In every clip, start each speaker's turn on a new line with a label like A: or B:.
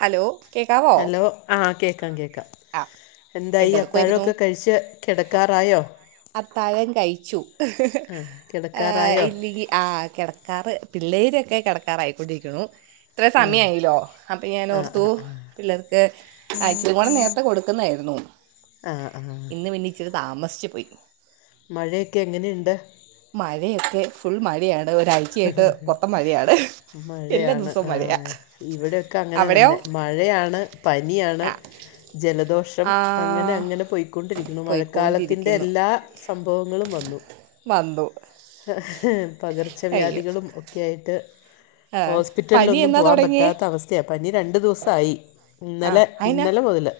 A: Hello കേൾക്കാവോ
B: ആഹ് കേൾക്കാം കേൾക്കാം എന്തായി
A: എന്തെടുക്കുവായിരുന്നു
B: അത്താഴമൊക്കെ കഴിച്ച് കിടക്കാറായോ
A: അത്താഴം കഴിച്ചു
B: ആ
A: [unintelligible]
B: കിടക്കാറായോ
A: ഇല്ലെങ്കിൽ ആഹ് കിടക്കാറ് പിള്ളേരൊക്കെ കിടക്കാറായിക്കൊണ്ടിരിക്കുന്നു ഇത്ര
B: ആ
A: സമയയില്ലോ അപ്പൊ
B: ആ
A: ഞാൻഓർത്തു
B: ആ
A: പിള്ളേർക്ക് ഇച്ചിരി കൂടെ നേരത്തെ കൊടുക്കുന്നായിരുന്നു
B: ആഹ് ആഹ്
A: ഇന്ന് പിന്നെ ഇച്ചിരി താമസിച്ച് പോയി
B: മഴയൊക്കെ എങ്ങനെയുണ്ട്
A: മഴയൊക്കെ ഫുൾ മഴയാണ് ഒരാഴ്ചയായിട്ട് മൊത്തം മഴയാണ് എല്ലാ
B: മഴയാണ്
A: ദിവസവും
B: ആഹ്
A: മഴയാണ്
B: ഇവിടെയൊക്കെ അങ്ങനെ
A: അവിടെയോ
B: തന്നെ മഴയാണ് പനിയാണ്
A: ആ
B: ജലദോഷം
A: ആ
B: അങ്ങനെ അങ്ങനെ പോയിക്കൊണ്ടിരിക്ക്ണ് മഴക്കാലത്തിന്റെ
A: പോയിക്കൊണ്ടിരിക്കുന്നു
B: എല്ലാ സംഭവങ്ങളും വന്നു
A: വന്നു
B: പകർ
A: അയ്യോ
B: വ്യാധികളും ഒക്കെ ആയിട്ട്
A: ആ പനി
B: ഹോസ്പിറ്റലിലൊന്നും
A: എന്നാ
B: പോകാൻ
A: തുടങ്ങിയേ
B: പറ്റാത്ത അവസ്ഥയാണ്, പനി രണ്ടു ദിവസമായി.
A: ആ
B: ഇന്നലെ
A: അതെന്നാ
B: ഇന്നലെ മുതല്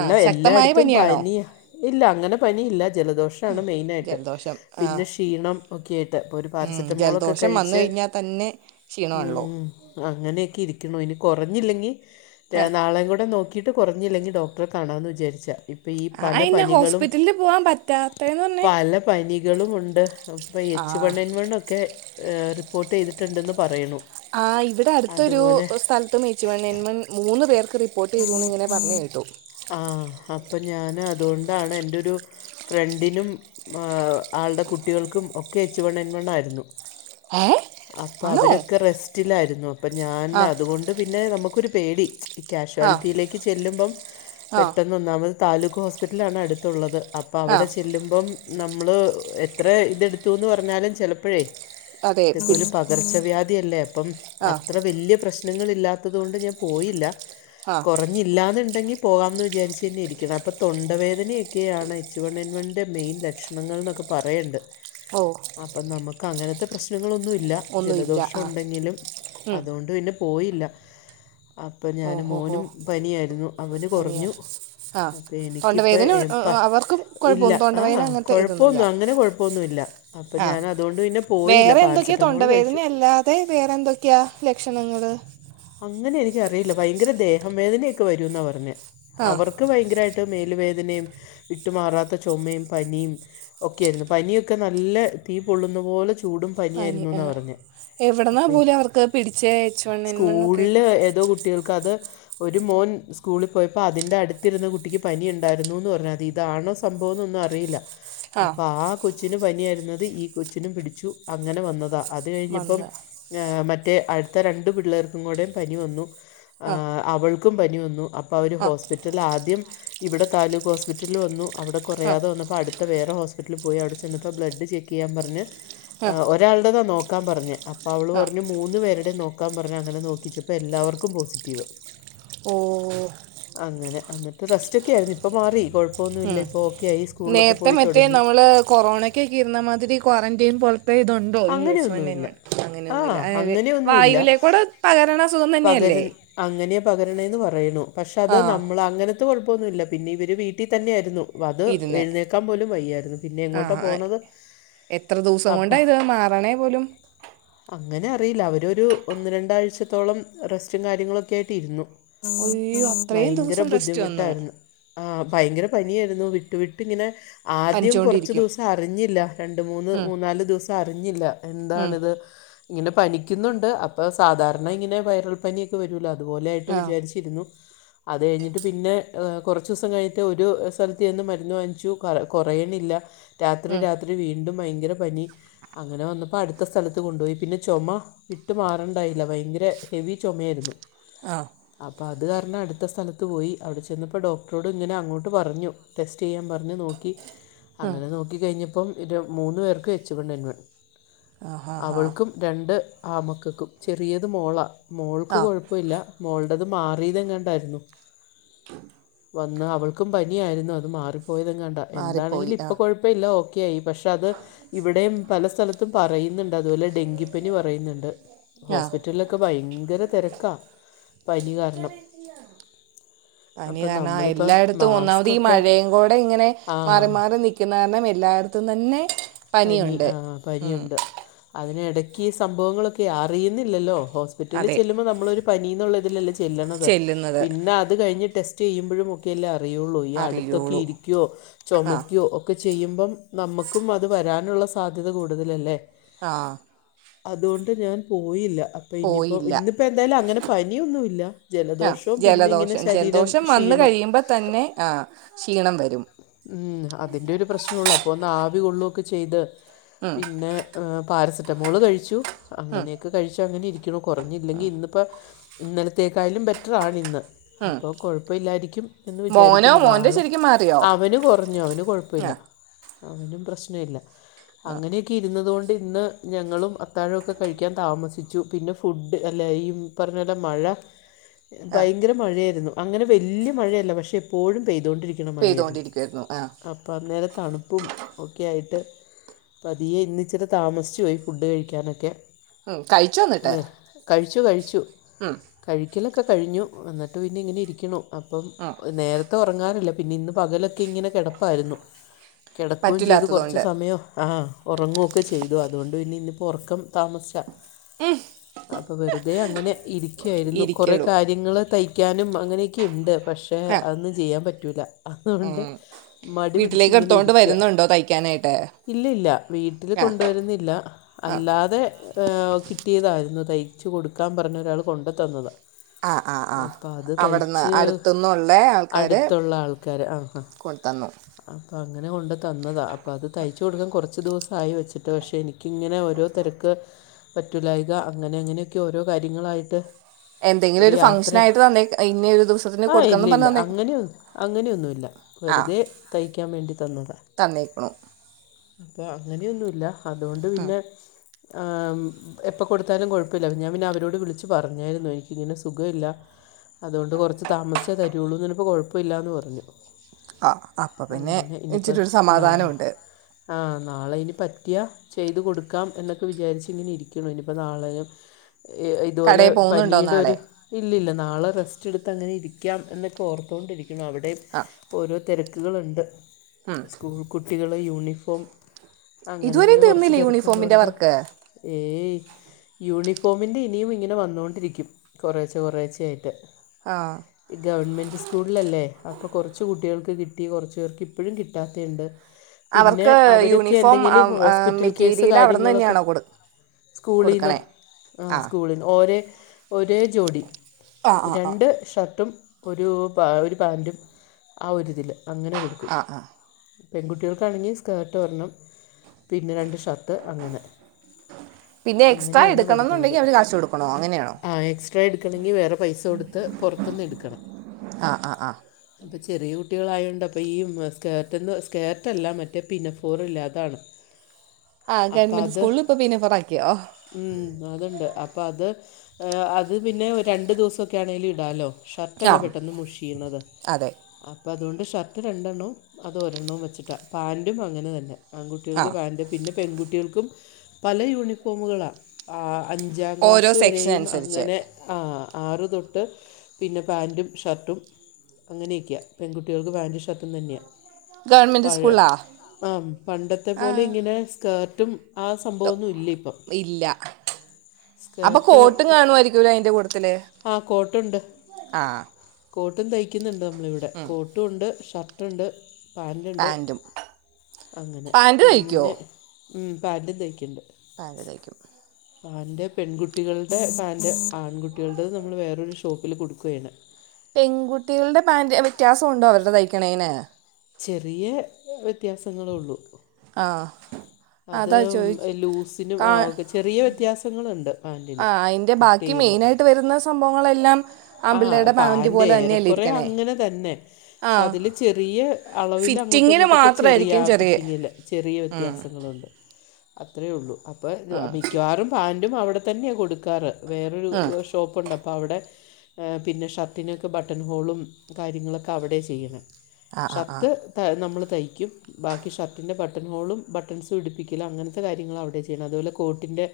A: ആ ശക്തമായ
B: എല്ലായിടത്തും
A: പനിയാണോ
B: പനിയാ. ഇല്ല, അങ്ങനെ പനിയില്ല ജലദോഷമാണ് മെയിനായിട്ട്
A: ജലദോഷം ആ
B: പിന്നെ ക്ഷീണം. ഓക്കെ ആയിട്ട്, ഒരു
A: ഉം,
B: പാരസെറ്റമോളൊക്കെ
A: ജലദോഷം വന്നു
B: കഴിച്ച്
A: കഴിഞ്ഞാൽ തന്നെ ക്ഷീണമാണല്ലോ
B: ഉം അങ്ങനെയൊക്കെ ഇരിക്ക്ണു, ഇനി കുറഞ്ഞില്ലെങ്കിൽ
A: ആ
B: ഞാൻ നാളെ കൂടെ നോ ക്കിട്ട് കുറഞ്ഞില്ലെങ്കിൽ ഡോക്ടറെ കാണമെന്ന് വിചരിച്ചാ. ഇപ്പൊ ഈ
A: ആ
B: പല
A: അതെന്നാ
B: പനികളും
A: ഹോസ്പിറ്റലിൽ പോകാൻ പറ്റാത്തതെന്ന് പറഞ്ഞേ
B: പല പനികളുമുണ്ട്. ഇപ്പോൾ ഈ
A: ആ
B: എച്ച് വൺ എൻ വൺ വണൊക്കെ റിപ്പോർട്ട് ചെയ്തിട്ടുണ്ടെന്ന് പറയണു.
A: ആ ഇവിടെ അടുത്തൊരു
B: അതുപോലെ
A: സ്ഥലത്ത് എച്ച് വൺ എൻ വൺ മൂന്ന് പേർക്ക് റിപ്പോർട്ട് ചെയ്തുന്ന് ഇങ്ങനെ പറഞ്ഞു കേട്ടു.
B: ആഹ് അപ്പം ഞാൻ അതുകൊണ്ടാണ് എൻ്റെ ഒരു ഫ്രണ്ടിനും ആളുടെ കുട്ടികൾക്കും ഒക്കെ എച്ച്‌ വൺ എൻ വണ്ണായിരുന്നു.
A: ഏ
B: അപ്പൊ
A: ആണോ
B: അവരൊക്കെ റെസ്റ്റ്. റെസ്റ്റിലായിരുന്നു അപ്പൊ ഞാൻ
A: ആ
B: അതുകൊണ്ട് പിന്നെ നമുക്കൊരു പേടി.
A: ആ
B: കാഷ്വാലിറ്റിയിലേക്ക് ചെല്ലുമ്പം
A: ആ
B: പെട്ടെന്ന് ഒന്നാമത് താലൂക്ക് ഹോസ്പിറ്റലാണ് അടുത്തുള്ളത് അപ്പോ അപ്പോ
A: ആ
B: അവടെ ചെല്ലുമ്പം നമ്മൾ എത്ര ഇതെടുത്തുന്ന് പറഞ്ഞാലും ചിലപ്പോഴേ
A: അതെ
B: ഇതൊക്കെ
A: പിടി
B: ഒരു പകർച്ചവ്യാധി അല്ലേ അപ്പം
A: ആ
B: അത്ര വല്യ പ്രശ്നം പ്രശ്നങ്ങളില്ലാത്തത് കൊണ്ട് ഞാൻ പോയില്ല.
A: ആ
B: കുറഞ്ഞില്ലാന്നുണ്ടെങ്കിൽ പോകാമെന്ന് വിചാരിച്ചന്നെ ഇരിക്കണത് അപ്പോ തൊണ്ടവേദനയൊക്കെയാണ് എച്ചു വൺ എൻ വണ്ണിന്റെ മെയിൻ ലക്ഷണ. നങ്ങൾ എന്നൊക്കെ പറയണ്ട്.
A: ഓ
B: അപ്പോ നമുക്ക് അങ്ങനത്തെ പ്രശ്നങ്ങളൊന്നുമില്ല
A: ഒന്നുമില്ല
B: ജലദോഷം
A: ആ
B: ഉണ്ടെങ്കിലും
A: ഉം.
B: അതുകൊണ്ട് പിന്നെ പോയില്ല, അപ്പം
A: ഓ
B: ഞാനും
A: ഹോ ഹോ
B: മോനും പനിയായിരുന്നു, അവന്
A: പനിയ
B: കുറഞ്ഞു.
A: ആ
B: അപ്പൊ
A: തൊണ്ടവേദന
B: എനിക്കിപ്പ
A: അവർക്കും
B: ഇല്ല
A: കുഴപ്പമൊന്നും
B: ആഹ്
A: തൊണ്ടവേദന അങ്ങനത്തെ ഇതൊന്നുമില്ല
B: കൊഴപ്പൊന്നും അങ്ങനെ കൊഴപ്പൊന്നുമില്ല. അപ്പം
A: ആ
B: ഞാൻ അതുകൊണ്ട് പിന്നെ പോയില്ല, പാരസെറ്റമോൾ കഴിച്ചു.
A: അതെ, വേറെ എന്തൊക്കെയാ ലക്ഷണങ്ങൾ.
B: അങ്ങനെ എനിക്കറിയില്ല, ഭയങ്കര ദേഹം വേദനയൊക്കെ വരുന്നാ പറഞ്ഞത്
A: ആ
B: അവർക്ക് ക്ക് ഭയങ്കരമായിട്ട് മേല് വേദനയും വിട്ടുമാറാത്ത ചുമയും പനിയും. ഓക്കെ ആയിരുന്നു പനിയൊക്കെ നല്ല തീ പൊള്ളുന്ന പോലെ ചൂ
A: പനി ആ എവിടുന്നാ
B: അപ്പം
A: പോലും അവർക്ക് പിടിച്ച എച്ച് വൺ എൻ വണ്ണോക്കേ.
B: സ്കൂളില് ഏതോ കുട്ടികൾക്ക് അത് ഒരു മോൻ സ്കൂളിൽ പോയപ്പോൾ അതിൻ്റെ അടുത്തിരുന്ന കുട്ടിക്ക് പനി ഉണ്ടായിരുന്നു എന്ന് പറഞ്ഞു. അത് ഇതാണോ സംഭവം എന്നൊന്നും അറിയില്ല. അപ്പൊ ആ കൊച്ചിനു പനിയായിരുന്നത് ഈ കൊച്ചിനും പിടിച്ചു അങ്ങനെ വന്നതാ. അത് കഴിഞ്ഞപ്പം
A: വന്നത്
B: മറ്റേ അടുത്ത രണ്ട് പിള്ളേർക്കും കൂടെയും പനി വന്നു.
A: ആ
B: അവൾക്കും പനി വന്നു. അപ്പോൾ അവർ
A: ആ
B: ഹോസ്പിറ്റലിൽ ആദ്യം ഇവിടെ താലൂക്ക് ഹോസ്പിറ്റലിൽ വന്നു. അവിടെ
A: ആ
B: കുറയാതെ വന്നപ്പോൾ അടുത്ത വേറെ ഹോസ്പിറ്റലിൽ പോയി, അവിടെ ചെന്നപ്പോൾ ബ്ലഡ് ചെക്ക് ചെയ്യാൻ പറഞ്ഞ്
A: ആ
B: ഒരാളുടെതാ നോക്കാൻ പറഞ്ഞത്, അപ്പൊ അവള്
A: ആ ആ
B: പറഞ്ഞു മൂന്ന് പേരുടെയും നോക്കാൻ പറ ഞ്ഞു. അങ്ങനെ നോക്കിച്ചപ്പോ എല്ലാവർക്കും പോസിറ്റീവ്.
A: ഓ
B: അങ്ങനെ എന്നിട്ട് റെസ്റ്റ് ഒക്കെ ആയിരുന്നു ഇപ്പോ മാറി കുഴപ്പം
A: ഉം, നേരത്തെ മറ്റേ
B: തുടങ്ങി
A: നമ്മള് കൊറോണ ക്കൊക്കെ ഇര്ന്നമാതിരി ക്വാറന്റൈൻ പോലത്തെ ഇതു ണ്ടോ? ഈ എച്ച് വൺ എൻ
B: അങ്ങനെയൊന്നുമില്ല
A: വൺ,
B: ആ
A: അങ്ങനെയൊന്നുമില്ല
B: അങ്ങനെയൊന്നുമില്ല
A: വായുവിലേക്കൂടെ പകരണ അസുഖം
B: പകര
A: തന്നെയല്ലേ.
B: അങ്ങനെ പകരണന്ന് പറയണു പക്ഷെ അത്
A: ആ
B: നമ്മൾ അങ്ങനെ. ത്തൊ കുഴപ്പൊന്നുല്ല, പിന്നെ ഇവര് വീട്ടീ തന്നെ ആയിരുന്നു. അത്
A: ഇരുന്നേ
B: എഴുന്നേക്കാൻ പോലും വയ്യായിരുന്നു, പിന്നെ
A: ആ
B: എങ്ങോട്ടാ
A: ആ.
B: പോണത്.
A: എത്ര ദിവസം കൊണ്ടാ
B: അപ്പം
A: ഇത് മാറണേ പോലും?
B: അങ്ങനെ അറിയില്ല, അവരൊരു ഒന്ന് രണ്ടാഴ്ചത്തോളം റെസ്റ്റും കാര്യങ്ങളൊക്കെ ആയിട്ട് ഇരുന്നു.
A: അയ്യോ അത്രയും
B: വയങ്കര
A: ദിവസം റെസ്റ്റ് വന്നു
B: ബുദ്ധിമുട്ടായിരുന്നു. ആഹ് ഭയങ്കര പനിയായിരുന്നു, വിട്ടു വിട്ട് ങ്ങനെ ആദ്യം കുറച്ച്
A: പനിച്ചോണ്ടിരിക്കും
B: ദിവസം അറിഞ്ഞില്ല രണ്ട് മൂന്ന്
A: ഉം,
B: മൂന്ന് നാല് ദിവസം അറിഞ്ഞില്ല.
A: ഉം,
B: എന്താണിത് ഇങ്ങനെ പനിക്കുന്നുണ്ട് അപ്പോൾ സാധാരണ ഇങ്ങനെ വൈറൽ പനിയൊ ക്കെ വരൂല്ലോ അതുപോലെയായിട്ട്
A: ആ
B: വിചാരിച്ചിരുന്നു അത് കഴിഞ്ഞിട്ട് പിന്നെ ഏഹ് കുറച്ച് ദിവസം കഴിഞ്ഞിട്ട് ഒരു സ്ഥലത്ത് ചെന്ന് മരുന്ന് വാങ്ങിച്ചു കുറയണില്ല രാത്രി
A: ഉം,
B: രാത്രി വീണ്ടും ഭയങ്കര പനി അങ്ങനെ വന്നപ്പോ അടുത്ത സ്ഥലത്ത് കൊണ്ടുപോയി പിന്നെ ചൊമ ട്ട് മാറണ്ടായില്ല ഭയങ്കര ഹെവി ചൊമയാരുന്നു
A: ആഹ്
B: അപ്പ അത് കാരണം അടുത്ത സ്ഥലത്ത് പോയി അവിടെ ചെന്നപ്പോ ഡോക്ടറോട് ഇങ്ങന അങ്ങോട്ട് പറഞ്ഞു ടെസ്റ്റ് ചെയ്യാൻ പറഞ്ഞ് നോക്കി
A: ഉം,
B: അങ്ങനെ നോക്കി കഴിഞ്ഞപ്പം മൂന്ന് പേർക്ക് എച്ച് വൺ എൻ വൺ
A: ആ ഹാ ഹാ
B: അവൾക്കും രണ്ട് ആമക്കക്കും ചെറിയത് മോള മോൾക്ക്
A: ആ
B: കൊഴപ്പ ഇല്ല മോള്ടത് മാറിയതെങ്ങാണ്ടായിരുന്നു
A: [inaudible]
B: വന്ന് അവൾക്കും പനിയാരുന്നു അത് മാറിപ്പോയതെങ്ങാണ്ട
A: മാറിപ്പോയി
B: എന്താണെങ്കിലും
A: ആ
B: ഇപ്പോ കൊഴപ്പില്ല ഓക്കെ യായി പക്ഷെ അത് ഇവിടെം പല സ്ഥലത്തും പറയുന്നുണ്ട് അതുപോലെ ഡെങ്കിപ്പനി പറയുന്നുണ്ട്
A: ആ
B: ഹോസ്പിറ്റലലിലൊക്കെ ഭയങ്കര തെരക്കാ പനി കാരണം അപ്പം
A: പനികാരണം ആഹ്
B: നമ്മളിപ്പം
A: എല്ലായിടത്തും ഒന്നാമത് ഈ
B: മാസ്ക്കൊക്കെ
A: മഴെ കൂടെ ഇങ്ങനെ
B: ആ
A: മാറി മാറി നിക് ക്കുന്ന കാരണം എല്ലായിടത്തും തന്നെ
B: പനി
A: പനിയുണ്ട്
B: ആഹ്
A: ഉം,
B: പനിയുണ്ട് അതിന് ഇടക്ക് ഈ സംഭവങ്ങളൊക്കെ അറിയുന്നില്ലല്ലോ ഹോസ്പിറ്റലിൽ
A: അതെ
B: ചെല്ലുമ്പോ നമ്മളൊരു പനിന്നുള്ള ഇതിലല്ലേ ചെല്ലണത്
A: ചെല്ലുന്നത്
B: പിന്നെ അത് കഴിഞ്ഞ് ടെസ്റ്റ് ചെയ്യുമ്പോഴും ഒക് ക്കെല്ലേ അറിയുള്ളൂ ഈ അടുത്തൊക്കെ
A: അറിയുള്ളൂ
B: ഇരിയ്ക്കോ
A: ആ
B: ചൊമയ്ക്കോ ഒക്കെ ചെയ്യുമ്പം നമുക്കും വന് ത് വരാനുള്ള സാധ്യത കൂടുതലല്ലേ
A: ആഹ്
B: അതുകൊണ്ട് ഞാൻ പോയില്ല ഇന്നിപ്പോ
A: പോയില്ല
B: ഇന്നിപ്പോ എന്തായാലും അങ്ങനെ പനിയൊന്നുഇല്ല
A: ആ
B: ജലദോഷോം പിന്നെ ഇങ്ങനെ
A: ജലദോഷം
B: ശരീരം
A: ജലദോഷം വന്നു
B: ക്ഷീണം
A: കഴിയുമ്പോൾ തന്നെ ആഹ് ക്ഷീണം വരും
B: ഉം അതിന്റെ ഒരു പ്രശ്നം ഉള്ളു അപ്പോ ഒന്ന് ആവി കൊള്ളുവൊക്കെ ചെയ്ത്
A: ഉം,
B: പിന്നെ ആഹ് പാരസെറ്റമോള് കഴിച്ചു
A: ഉം,
B: അങ്ങനെയൊക്കെ കഴിച്ചു അങ്ങനെ ഇരിക്കണു കുറഞ്ഞില്ലെങ്കി ഇന്നിപ്പൊ ഇന്നലത്തേക്കാലും ബെറ്ററാണ് ഇന്ന്
A: ഉം.
B: അപ്പോ കുഴപ്പയില്ലാരിക്കും എന്ന്
A: മോനോ
B: വിചാരിക്ക്ണു
A: മോൻ്റെ
B: നാളെ
A: ശരിക്കും മാറിയോ
B: അവന് കുറഞ്ഞു അവന് കുഴപ്പല്ല
A: ആ
B: അവനും പ്രശ്നല്ല അങ്ങനെ ക്കി ഇരുന്നതുകൊണ്ട് ഇന്ന് ഞങ്ങളും അത്താഴൊക്കെ കഴിക്കാൻ താമസിച്ചു പിന്നെ ഫുഡ് അല്ല ഈ പറഞ്ഞോലെ മഴ
A: ആ
B: ഭയങ്കര മഴായിരുന്നു അങ്ങനെ വല്യ മഴയല്ല പക്ഷെ എപ്പോഴും പെയ്തൊണ്ടിരിക് രിക്കണ മഴയാരുന്നു
A: പെയ്തുകൊണ്ടിരിക്കുമായിരുന്നു ആ
B: അപ്പം അന്നേരം തണുപ്പും ഒക്കെ ആയിട്ട് പതിയെ ഇന്ന് ഇച്ചിരി താമസിച്ച് പോയി ഫുഡ് കഴിക്കാനൊക്കെ
A: ഉം കഴിച്ചോ എന്നിട്ട്
B: കഴിച്ചു കഴിച്ചു
A: ഉം,
B: കഴിക്കലൊക്കെ കഴിഞ്ഞു എന്നിട്ട് പിന്നെ ഇങ്ങനെ ഇരിക്ക്ണു അപ്പം
A: ഉം.
B: നേരത്തെ ഉറങ്ങാറില്ല പിന്നെ ഇന്ന് പകലൊക്കെ ഇങ്ങനെ കിടപ്പായിരുന്നു കിടക്കുവേം ചെയ്തു കുറച്ച്
A: പറ്റില്ലാത്തതുകൊണ്ട്
B: സമയം ആഹ് ഒറങ്ങുവൊക്കെ ചെയ്തു അതുകൊണ്ട് ന്നി ഇന്നിപ്പോ ഉറക്കം താമസാ അപ്പൊ വെറുതെ അങ്ങനെ ഇരിക്കാരുന്നു കൊറെ
A: ഇരിക്കടൂ
B: കാര്യങ്ങള് തയ് യ്ക്കാനും അങ്ങനെയെക്കെണ്ട് പക്ഷേ
A: ആ
B: അതൊന്നും ചെയ്യാൻ പറ്റുല്ല അതുകൊണ്ട്
A: ഉം.
B: മടി
A: വീട്ടിലേക്ക്
B: പിടിച്ചിങ്ങനെ
A: എടുത്തോണ്ട്
B: ഇരിക്ക്യാ
A: വരുന്നുണ്ടോ [unintelligible]
B: ഇല്ല ഇല്ല വീട്ടില്
A: ആ
B: കൊണ്ടുവരുന്നില്ല
A: ആ
B: അല്ലാതെ ഏഹ് കിട്ടിയതായിരുന്നു തയ്ച്ചു കൊടുക്കാൻ പറഞ്ഞ് ഒരാള് കൊണ്ട് തന്നതാ
A: ആ ആ ആ
B: അപ്പ അത്
A: അവിടുന്ന്
B: തയ്ച്ചു
A: അടുത്തുനിന്നുള്ള ആൾക്കാർ
B: അട്ത്ത്ള്ള ആൾ ക്കാര് ആഹ് ആഹ്
A: കൊണ്ടുതന്നു
B: അപ്പ അങ്ങന കൊണ്ട്തന്നതാ അപ്പ അത് തയ്ച്ച് കൊടുക്കാൻ കൊറച്ച് ദിവസായി വെച്ചിട്ട് പക്ഷേ എനി ക്കിങ്ങനെ ഓരോ തെരക്ക് പറ്റൂലായിക അങ്ങനെയങ്ങനെക്ക്യോരോ കാര്യങ്ങളായിട്ട്
A: എന്തെങ്കിലും ഒരു ഫംഗ്ഷനായിട്ട് തന്നേ ഇന്ന ഒരു ദിവസത്തിന് കൊടുക്കണംന്ന് പറഞ്ഞ് തന്നേ
B: അങ്ങനെയൊന്നുല്ല വെറ്തെ തയ്ക്കാൻ വേണ്ടി തന്നതാ
A: തന്നേക്ക്ണു
B: അപ്പൊ അങ്ങനെയൊന്നുല്ല അത്കൊണ്ട് പിന്നെ ഏഹ് ഉം എപ്പ കൊട്ത്താലും കൊഴപ്പല്ല പിന്നെ ഞാൻ പിന്നെ അവരോട് വിളിച്ച് പറഞ്ഞാര്ന്നു എനിക്കിങ്ങനെ സുഖവില്ല അതുകൊണ്ട് കൊറച്ച് താമസിച്ചേ തരോള്ളൂന്ന് പറഞ്ഞപ്പോ കൊഴപ്പല്ലാന്ന് പറഞ്ഞു
A: ആഹ് അപ്പ പിന്നെ
B: അങ്ങനെ
A: ഇച്ചിരിയൊരു സമാധാനോണ്ട്
B: ആഹ് നാളെ ഇനി പറ്റിയാ ചെയ്ത് കൊടുക്കാം എന്നൊക്കെ വിചാരിച്ചിങ്ങനെ ഇരിക്ക്ണ് ഇനിപ്പൊ നാളെയും ഏഹ് ഇത്പോലെ
A: കടയിൽ പോകുന്നുണ്ടോ നാളെ
B: പനീടൊരു ഇല്ലില്ല നാളെ റെസ്റ്റെട്ത്ത് അങ്ങനെ ഇരിക്കാം എന്നൊക്കോർത്തോണ്ടിരിക്ക്ണ് അവിടേം
A: ആഹ്
B: ഇപ്പോരോ തെരക്ക്കള്ണ്ട് സ്കൂൾ കുട്ടികളെ യൂണിഫോം അങ്ങനെ
A: ഇതുവരേം
B: അങ്ങനെ കുറച്ച്
A: തീർന്നില്ലേ യൂണിഫോമിന്റെ
B: തിരക്കുള്ളതുകൊണ്ട്
A: വർക്ക്
B: ഏയ് യൂണിഫോമിൻ്റെ ഇനിയും ഇങ്ങനെ വന്നോണ്ടിരിക്കും കൊറേച്ചെ കൊറേച്ചെയായിട്ട്
A: ആഹ്
B: ഈ ഗവൺമെന്റ് സ്കൂള്ലല്ലേ അപ്പൊ കൊറച്ച് കുട്ടിയൾക്ക് കിട്ടി കൊറച്ച് പേർക്ക് ഇപ്പഴും കിട്ടാത്തേണ്ട് പിന്നെ
A: അവർക്ക്
B: അവരൊക്കെ
A: യൂണിഫോം
B: എന്തെങ്കില് ഹോസ്പിറ്റൽ കേസ്
A: മെറ്റീരിയൽ അവിടെ നിന്ന്
B: കാര്യങ്ങളൊക്ക
A: തന്നെയാണോ കൊടു
B: സ്കൂളീന്നാ
A: കൊടുക്കണേ
B: ആഹ്
A: ആ
B: സ്കൂളീന്ന് ഓരേ ഒരേ ജോഡി
A: ആ ആ ആ
B: രണ്ട് ഷർട്ടും ഒരു പാ ഒര് പാന്റും ആ ഒരുതില് അങ്ങനെ കൊട്
A: ആഹ് ആഹ്
B: പെൺകുട്ടിയൾക്കാണെങ്കി സ്കേർട്ട് ഒരെണ്ണം പിന്നെ രണ്ട് ഷർട്ട് അങ്ങനെ
A: പിന്നെ എക്സ്ട്രാ എടുക്കണന്നുണ്ടെങ്കി അവര് കാശു കൊടുക്ക
B: ആഹ് എക്സ്ട്രാ എട്ക്കണങ്കി വേറെ പൈസ കൊട്ത്ത് പൊറത്ത്ന്ന് എട്ക്കണം
A: ആഹ് ആഹ് ആഹ്
B: അപ്പ ചെറിയേ കുട്ടികളായോണ്ട് അപ്പ ഈ മ് സ്കേർട്ടന്ന് സ്കേർട്ടല്ല മറ്റേ പിനഫോറില്ലെ അതാണ്
A: ആഹ്
B: അപ്പം
A: ഗവൺമെന്റ്
B: അത്
A: സ്കൂള്പ്പൊ പിനഫോറാക്കിയോ ഓഹ്
B: ഉം അത്ണ്ട് അപ്പത് ഏഹ് അത് പിന്നെ ഒര് രണ്ട് ദിവസൊക്കാണേലും ഇടാലോ
A: ആ
B: ഷർട്ടല്ലെ പെട്ടെന്ന് മുഷിയ്ണത്
A: അതെ
B: അ പ്പ അതോണ്ട് ഷർട്ട് രണ്ടെണ്ണം അത് ഒരെണ്ണും വെച്ചിട്ടാ പാന്റും അങ്ങനെ തന്നെ
A: ആ
B: ആൺകുട്ടിയൾക്ക് പാൻ്റ് പിന്നെ പെൺകുട്ടിയൾക്കും പല യൂണിഫോമ്കളാ ആഹ് അഞ്ചാം
A: ഓരോ
B: ക്ലാസ്സ്
A: സെക്ഷൻ
B: വരെയും
A: അനുസരിച്ച്
B: അങ്ങനെ ആഹ് ആറ് തൊട്ട് പിന്നെ പാൻ്റും ഷർട്ടും അങ്ങനെക്ക്യാ പെൺകുട്ടിയൾക്ക് പാൻ്റും ഷർട്ടും തന്നെയാ
A: ഗവൺമെൻറ്
B: പഴ
A: സ്കൂളാ
B: ആഹ് പണ്ടത്തെ
A: ആ
B: പോലെ ഇങ്ങനെ സ്കേർട്ടും ആ സംഭവൊന്നും ഇല്ല്യേ
A: ഇല്ലാ അപ്പൊ
B: സ്കേർട്ട്
A: കോട്ടും കാണുവായിരിക്കൂലൊ അയ്ന്റെ കൂട്ടത്തില്
B: ആഹ് കോട്ട്ണ്ട്
A: ആ
B: കോട്ടും തയ്ക്കുന്ന്ണ്ട് നമ്മളിവ്ടെ കോ ട്ടുണ്ട് ഷർട്ട്ണ്ട് പാൻ്റ്ണ്ട്
A: പാൻറ്റും
B: അങ്ങനെ
A: പാന്റ് തയ്ക്കോ
B: പിന്നെ ഉം പാൻ്റും തയ്ക്ക്ണ്ട്
A: പ്പാകെതായ്ക്കും
B: പാൻ്റ് പെൺകുട്ടികൾടെ പാൻ്റ് ആൺകു ട്ടികൾടേത് നമ്മള് വേറൊരു ഷോപ്പില് കൊടുക്കുവായ്യ്ണ്
A: പെൺകുട്ടികൾടെ പാൻ്റ് വ്യത്യാസണ്ടോ അവര്ടെ തയ്ക്കണേന്
B: ചെറിയ വ്യത്യാസങ്ങളേ ഒള്ളൂ
A: ആഹ്
B: അത് ലൂസിന് ആഹ് ഒക്കെ ചെറിയ വ്യത്യാസങ്ങള്ണ്ട്
A: ആഹ് അയിന്റെ ബാക്കി മെയിനായിട്ട് വരുന്ന സംഭവങ്ങളെല്ലാം
B: ആഹ്
A: ആൺപിള്ളേരുടെ പാൻറ്
B: പാന്റെ
A: പോലെ തന്നെയല്ലേ
B: ഏറെക്കുറെ
A: ഇരിക്കണേ
B: അങ്ങനെ തന്നെ
A: ആ
B: പഷേ അതില് ചെറിയ അളവില് അങ്ങോട്ടും
A: ഫിറ്റിങ്ങിന്
B: ഇങ്ങോട്ടുവൊക്കെ ചെറിയാ
A: മാത്രമായിരിക്കും ചെറിയ
B: ഫിറ്റിങ്ങില് ചെറിയ
A: ഉം,
B: വ്യത്യാസങ്ങളുണ്ട് അത്രേയൊള്ളൂ അപ്പം
A: ഉം,
B: മിക്കവാറും പാന്റും അവിടെത്തന്നെയാ കൊടുക്കാറ് വേറൊരു
A: ഉം.
B: ഷോപ്പുണ്ട് അപ്പോ അവിടെ ഏഹ് പിന്നെ ഷർട്ടിനൊക്കെ ബട്ടൺ ഹോളും കാര്യങ്ങളൊക്കെ അവിടെയാ ചെയ്യണെ
A: ആ ആ ആ
B: ഷർത്ത് ത്ത് നമ്മള് തയ്ക്കും ബാക്കി ഷർട്ടിൻ്റെ ബട്ടൺ ഹോളും ബട്ടൺസ് പിടിപ്പിക്കല് അങ്ങനത്തെ കാര്യങ്ങളാ അവിടെ ചെയ്യണെ അതുപോലെ കോട്ടിൻ്റെ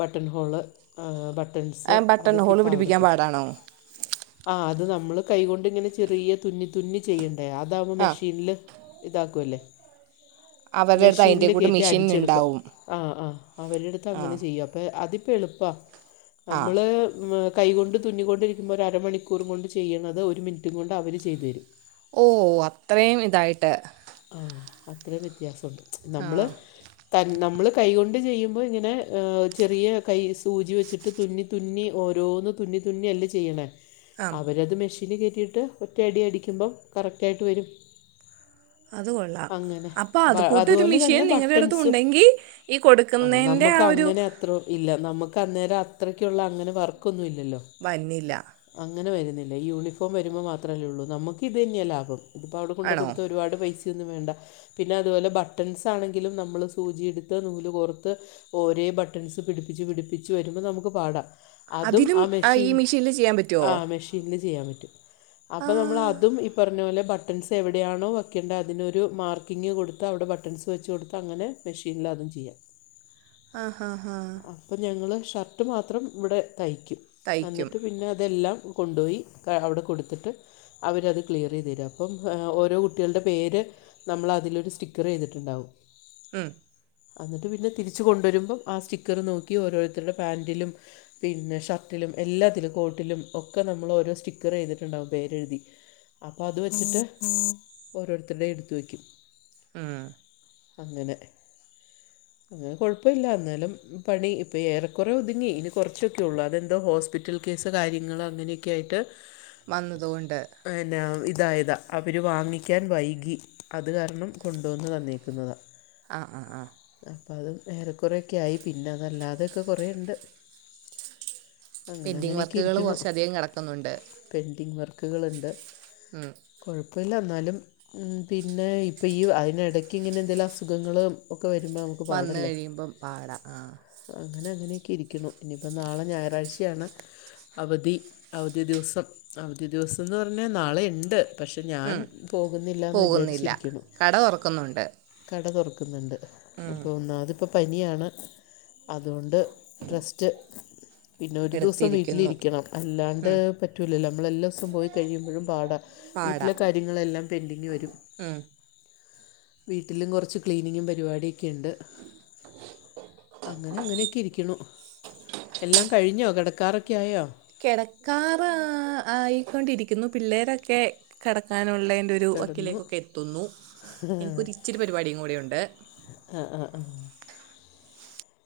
B: ബട്ടൺ ഹോള് ആഹ് ബട്ടൻസ് അതൊക്കെ ഇപ്പം അവിടെ കൊടു
A: ആണോ
B: ആഹ് അത് നമ്മള് കൈകൊണ്ട് ഇങ്ങനെ ചെറിയ തുന്നി തുന്നി ചെയ്യണ്ടേ അതാവുമ്പോ
A: ആ
B: മെഷീനില് ഇതാക്കുവല്ലേ
A: അവരുടെ അടുത്ത് അതിൻ്റെ
B: മെഷീനില്
A: കൂടെ
B: കേറ്റി
A: മെഷീൻ
B: അടിച്ചെടുക്ക
A: ഉണ്ടാവും
B: ആഹ് ആഹ് അവരെടുത്ത്
A: ആ
B: അങ്ങനെ ചെയ്യും അപ്പേ അതിപ്പെ എളുപ്പാ
A: ആ
B: നമ്മള് മ്മ് കൈ കൊണ്ട് തുന്നിക്കൊണ്ടിരി ക്കുന്നൊരരമണിക്കൂർ കൊണ്ട് ചെയ്യണത് ഒരു മിനിറ്റും കൊണ്ട് അവര് ചെയ്ത് തരും
A: ഓഹ് അത്രയും ഇതായിട്ട്
B: ആഹ് അത്രയും വ്യത്യാസുണ്ട് ച്ച്
A: ആ
B: നമ്മള് തൻ നമ്മള് കൈകൊണ്ട് ചെയ്യുമ്പോ ഇങ്ങനെ എഹ് ചെറിയ കൈ സൂചി വെച്ച് ട്ട് തുന്നി തുന്നി ഓരോന്ന് തുന്നി തുന്നി അല്ലേ ചെയ്യണേ
A: ആ
B: അവരത് മെഷീന് കേറ്റിയിട്ട് ഒറ്റയടി അടിക്കുമ്പം കറക്റ്റായിട്ട് വരും
A: അത് കൊള്ളാം
B: അങ്ങനെ
A: അപ്പോൾ അത്
B: ബ
A: കൂട്ടൊരു
B: അതുപോലെ
A: മെഷീൻ
B: തന്നെ
A: നിങ്ങളുടെ അടുത്ത്
B: ബട്ടൻസും
A: ഉണ്ടെങ്കിൽ ഈ
B: ആഹ്
A: കൊടുക്കുന്നതിൻ്റെ ആ
B: നമുക്ക്
A: ഒരു
B: അങ്ങനെ അത്രോം ഇല്ല നമുക്ക് അന്നേരം അത്രക്കുള്ള അങ്ങനെ വർക്കൊന്നും ഇല്ലല്ലോ
A: വൻന്നില്ലാ
B: അങ്ങനെ വരുന്നില്ല ഈ യൂണിഫോം വരുമ്പോ മാത്ര അല്ലേ ഉള്ളൂ നമുക്ക് ഇതന്നെയാ ലാഭം ഇതിപ്പോ അവിടെ കൊണ്ട്
A: ആണോ
B: കൊടുത്ത ഒരുപാട് പൈസയൊന്നും വേണ്ട പിന്നെ അതുപോലെ ബട്ടൺസ് ആണെങ്കിലും നമ്മൾ സൂചിയെടുത്ത് നൂല് കോർത്ത് ഓരേ ബട്ടൺസ് പിടിപ്പിച്ച് പിടിപ്പിച്ച് വരുമ്പോ നമുക്ക് പാടാ അതും
A: അതിനും
B: ആ
A: ഈ
B: മെഷീൻ
A: മെഷീനിൽ ചെയ്യാൻ പറ്റുമോ
B: ആഹ് മെഷീനില് ചെയ്യാൻ പറ്റും
A: ആ
B: അപ്പൊ നമ്മൾ അതും ഈ പറഞ്ഞ പോലെ ബട്ടൻസ് എവിടെയാണോ വെക്കണ്ടേ അതിനൊരു മാർക്കിങ്ങ് കൊടുത്ത് അവിടെ ബട്ടൺസ് വെച്ച് കൊടുത്ത് അങ്ങനെ മെഷീനിൽ അതും ചെയ്യാം
A: ആഹ് ഹ ഹാ
B: അപ്പം ഞങ്ങൾ ഷർട്ട് മാത്രം ഇവിടെ തയ്ക്കും
A: തയ്ക്കും
B: എന്നിട്ട് പിന്നെ അതെല്ലാം കൊണ്ടോയി ക അവിടെ കൊടുത്തിട്ട് അവരത് ക്ലിയർ ചെയ്ത് തരും അപ്പം ഓരോ കുട്ടികളുടെ പേര് നമ്മൾ അതിലൊരു സ്റ്റിക്കർ ചെയ്തിട്ടുണ്ടാവും
A: ഉം
B: അന്നിട്ട് പിന്നെ തിരിച്ചു കൊണ്ടുവരുമ്പം ആ സ്റ്റിക്കറ് നോക്കി ഓരോരുത്തരുടെ പാന്റിലും പിന്നെ ഷർട്ടിലും എല്ലാത്തിലും കോട്ടിലും ഒക്കെ നമ്മൾ ഓരോ സ്റ്റിക്കർ ചെയ്തിട്ടുണ്ടാവും പേരെഴുതി അപ്പൊ അത് വെച്ചിട്ട് ഓരോരുത്തരുടെയും എടുത്ത് വെക്കും
A: ഉം
B: അങ്ങനെ അങ്ങനെ കൊഴപ്പില്ല എന്നാലും പണി ഇപ്പെ ഏറെക്കൊറെ ഒതുങ്ങി ഇനി കുറച്ചൊക്കെ ഉള്ളൂ അതെന്തോ ഹോസ്പിറ്റൽ കേസ് കാര്യങ്ങള് അങ്ങനെയൊക്കെ ആയിട്ട്
A: വന്നതുകൊണ്ട്
B: പിന്നെ ഇതായതാ അവര് വാങ്ങി ക്കാൻ വൈകി അത് കാരണം കൊണ്ടുവന്ന് തന്നേക്കുന്നതാ
A: ആഹ് ആഹ് ആഹ്
B: അപ്പതും ഏറെക്കൊറെയൊക്കെ ആയി പിന്നെ അതല്ലാതെയൊക്കെ കൊറേയുണ്ട്
A: പെന്റിംഗ് വർക്കുകള് കൊറച്ചധികം കെടക്കുന്നുണ്ട്
B: പെൻ്റിംങ് വർക്കുകളുണ്ട്
A: ഉം
B: കുഴപ്പമില്ല എന്നാലും പിന്നെ ഇപ്പ ഈ അതിനിടയ്ക്ക് ഇങ്ങനെ എന്തേങ്കിലും അസുഖങ്ങൾ ഒക്കെ വരുമ്പോ നമുക്ക്
A: വന്നു
B: പാടല്ലേ
A: കഴിയുമ്പം പാടാം ആ
B: അങ്ങനെ അങ്ങനെയൊക്കെ ഇരിക്കുന്നു ഇനിയിപ്പോൾ നാളെ ഞായറാഴ്ചയാണ്. അവധി അവധി ദിവസം അവധി ദിവസംമെന്ന് പറഞ്ഞാൽ നാളെയുണ്ട് പക്ഷെ ഞാൻ
A: ഉം.
B: പോകുന്നില്ലെന്ന്
A: പോകുന്നില്ല
B: വിചാരിച്ചിരിക്കുന്നു.
A: കട തുറക്കുന്നുണ്ട്
B: കട തുറക്കുന്നുണ്ട്
A: ഉം.
B: അപ്പോൾ ഒന്നാമത് ഇപ്പോ പനിയാണ് അതുകൊണ്ട് റെസ്റ്റ് പിന്നെ ഒരു ദിവസം
A: എടുത്തിരിക്കുന്നു
B: വീട്ടിലിരിക്കണം അല്ലാണ്ട്
A: ഉം.
B: പറ്റൂലല്ലോ നമ്മൾ എല്ലാ സവും പോയി കഴിയുമ്പോഴും പാടാ വീട്ടിലെ
A: പാടാം
B: കാര്യങ്ങളെല്ലാം പെൻഡിങ്ങ് വരും
A: ഉം.
B: വീട്ടിൽ കുറച്ച് ക്ലീനിങ് പരിപാടി ഉണ്ട് അങ്ങനെ അങ്ങനെയൊക്കെ ഇരിക്കുന്നു എല്ലാം കഴിഞ്ഞോ കിടക്കാറൊക്കെ ആയോ
A: കിടക്കാറായക്കൊണ്ടിരിക്കുന്നു പിള്ളേരൊക്കെ കിടക്കാനുള്ളേ എൻ്റെ ഒരു
B: കിടന്നു
A: വക്കിലേക്കൊക്കെ എത്തുന്നു എനിക്കൊരു ഇച്ചിരി പരിപാടിയും കൂടെയുണ്ട്
B: ആഹ് ആഹ് ആഹ്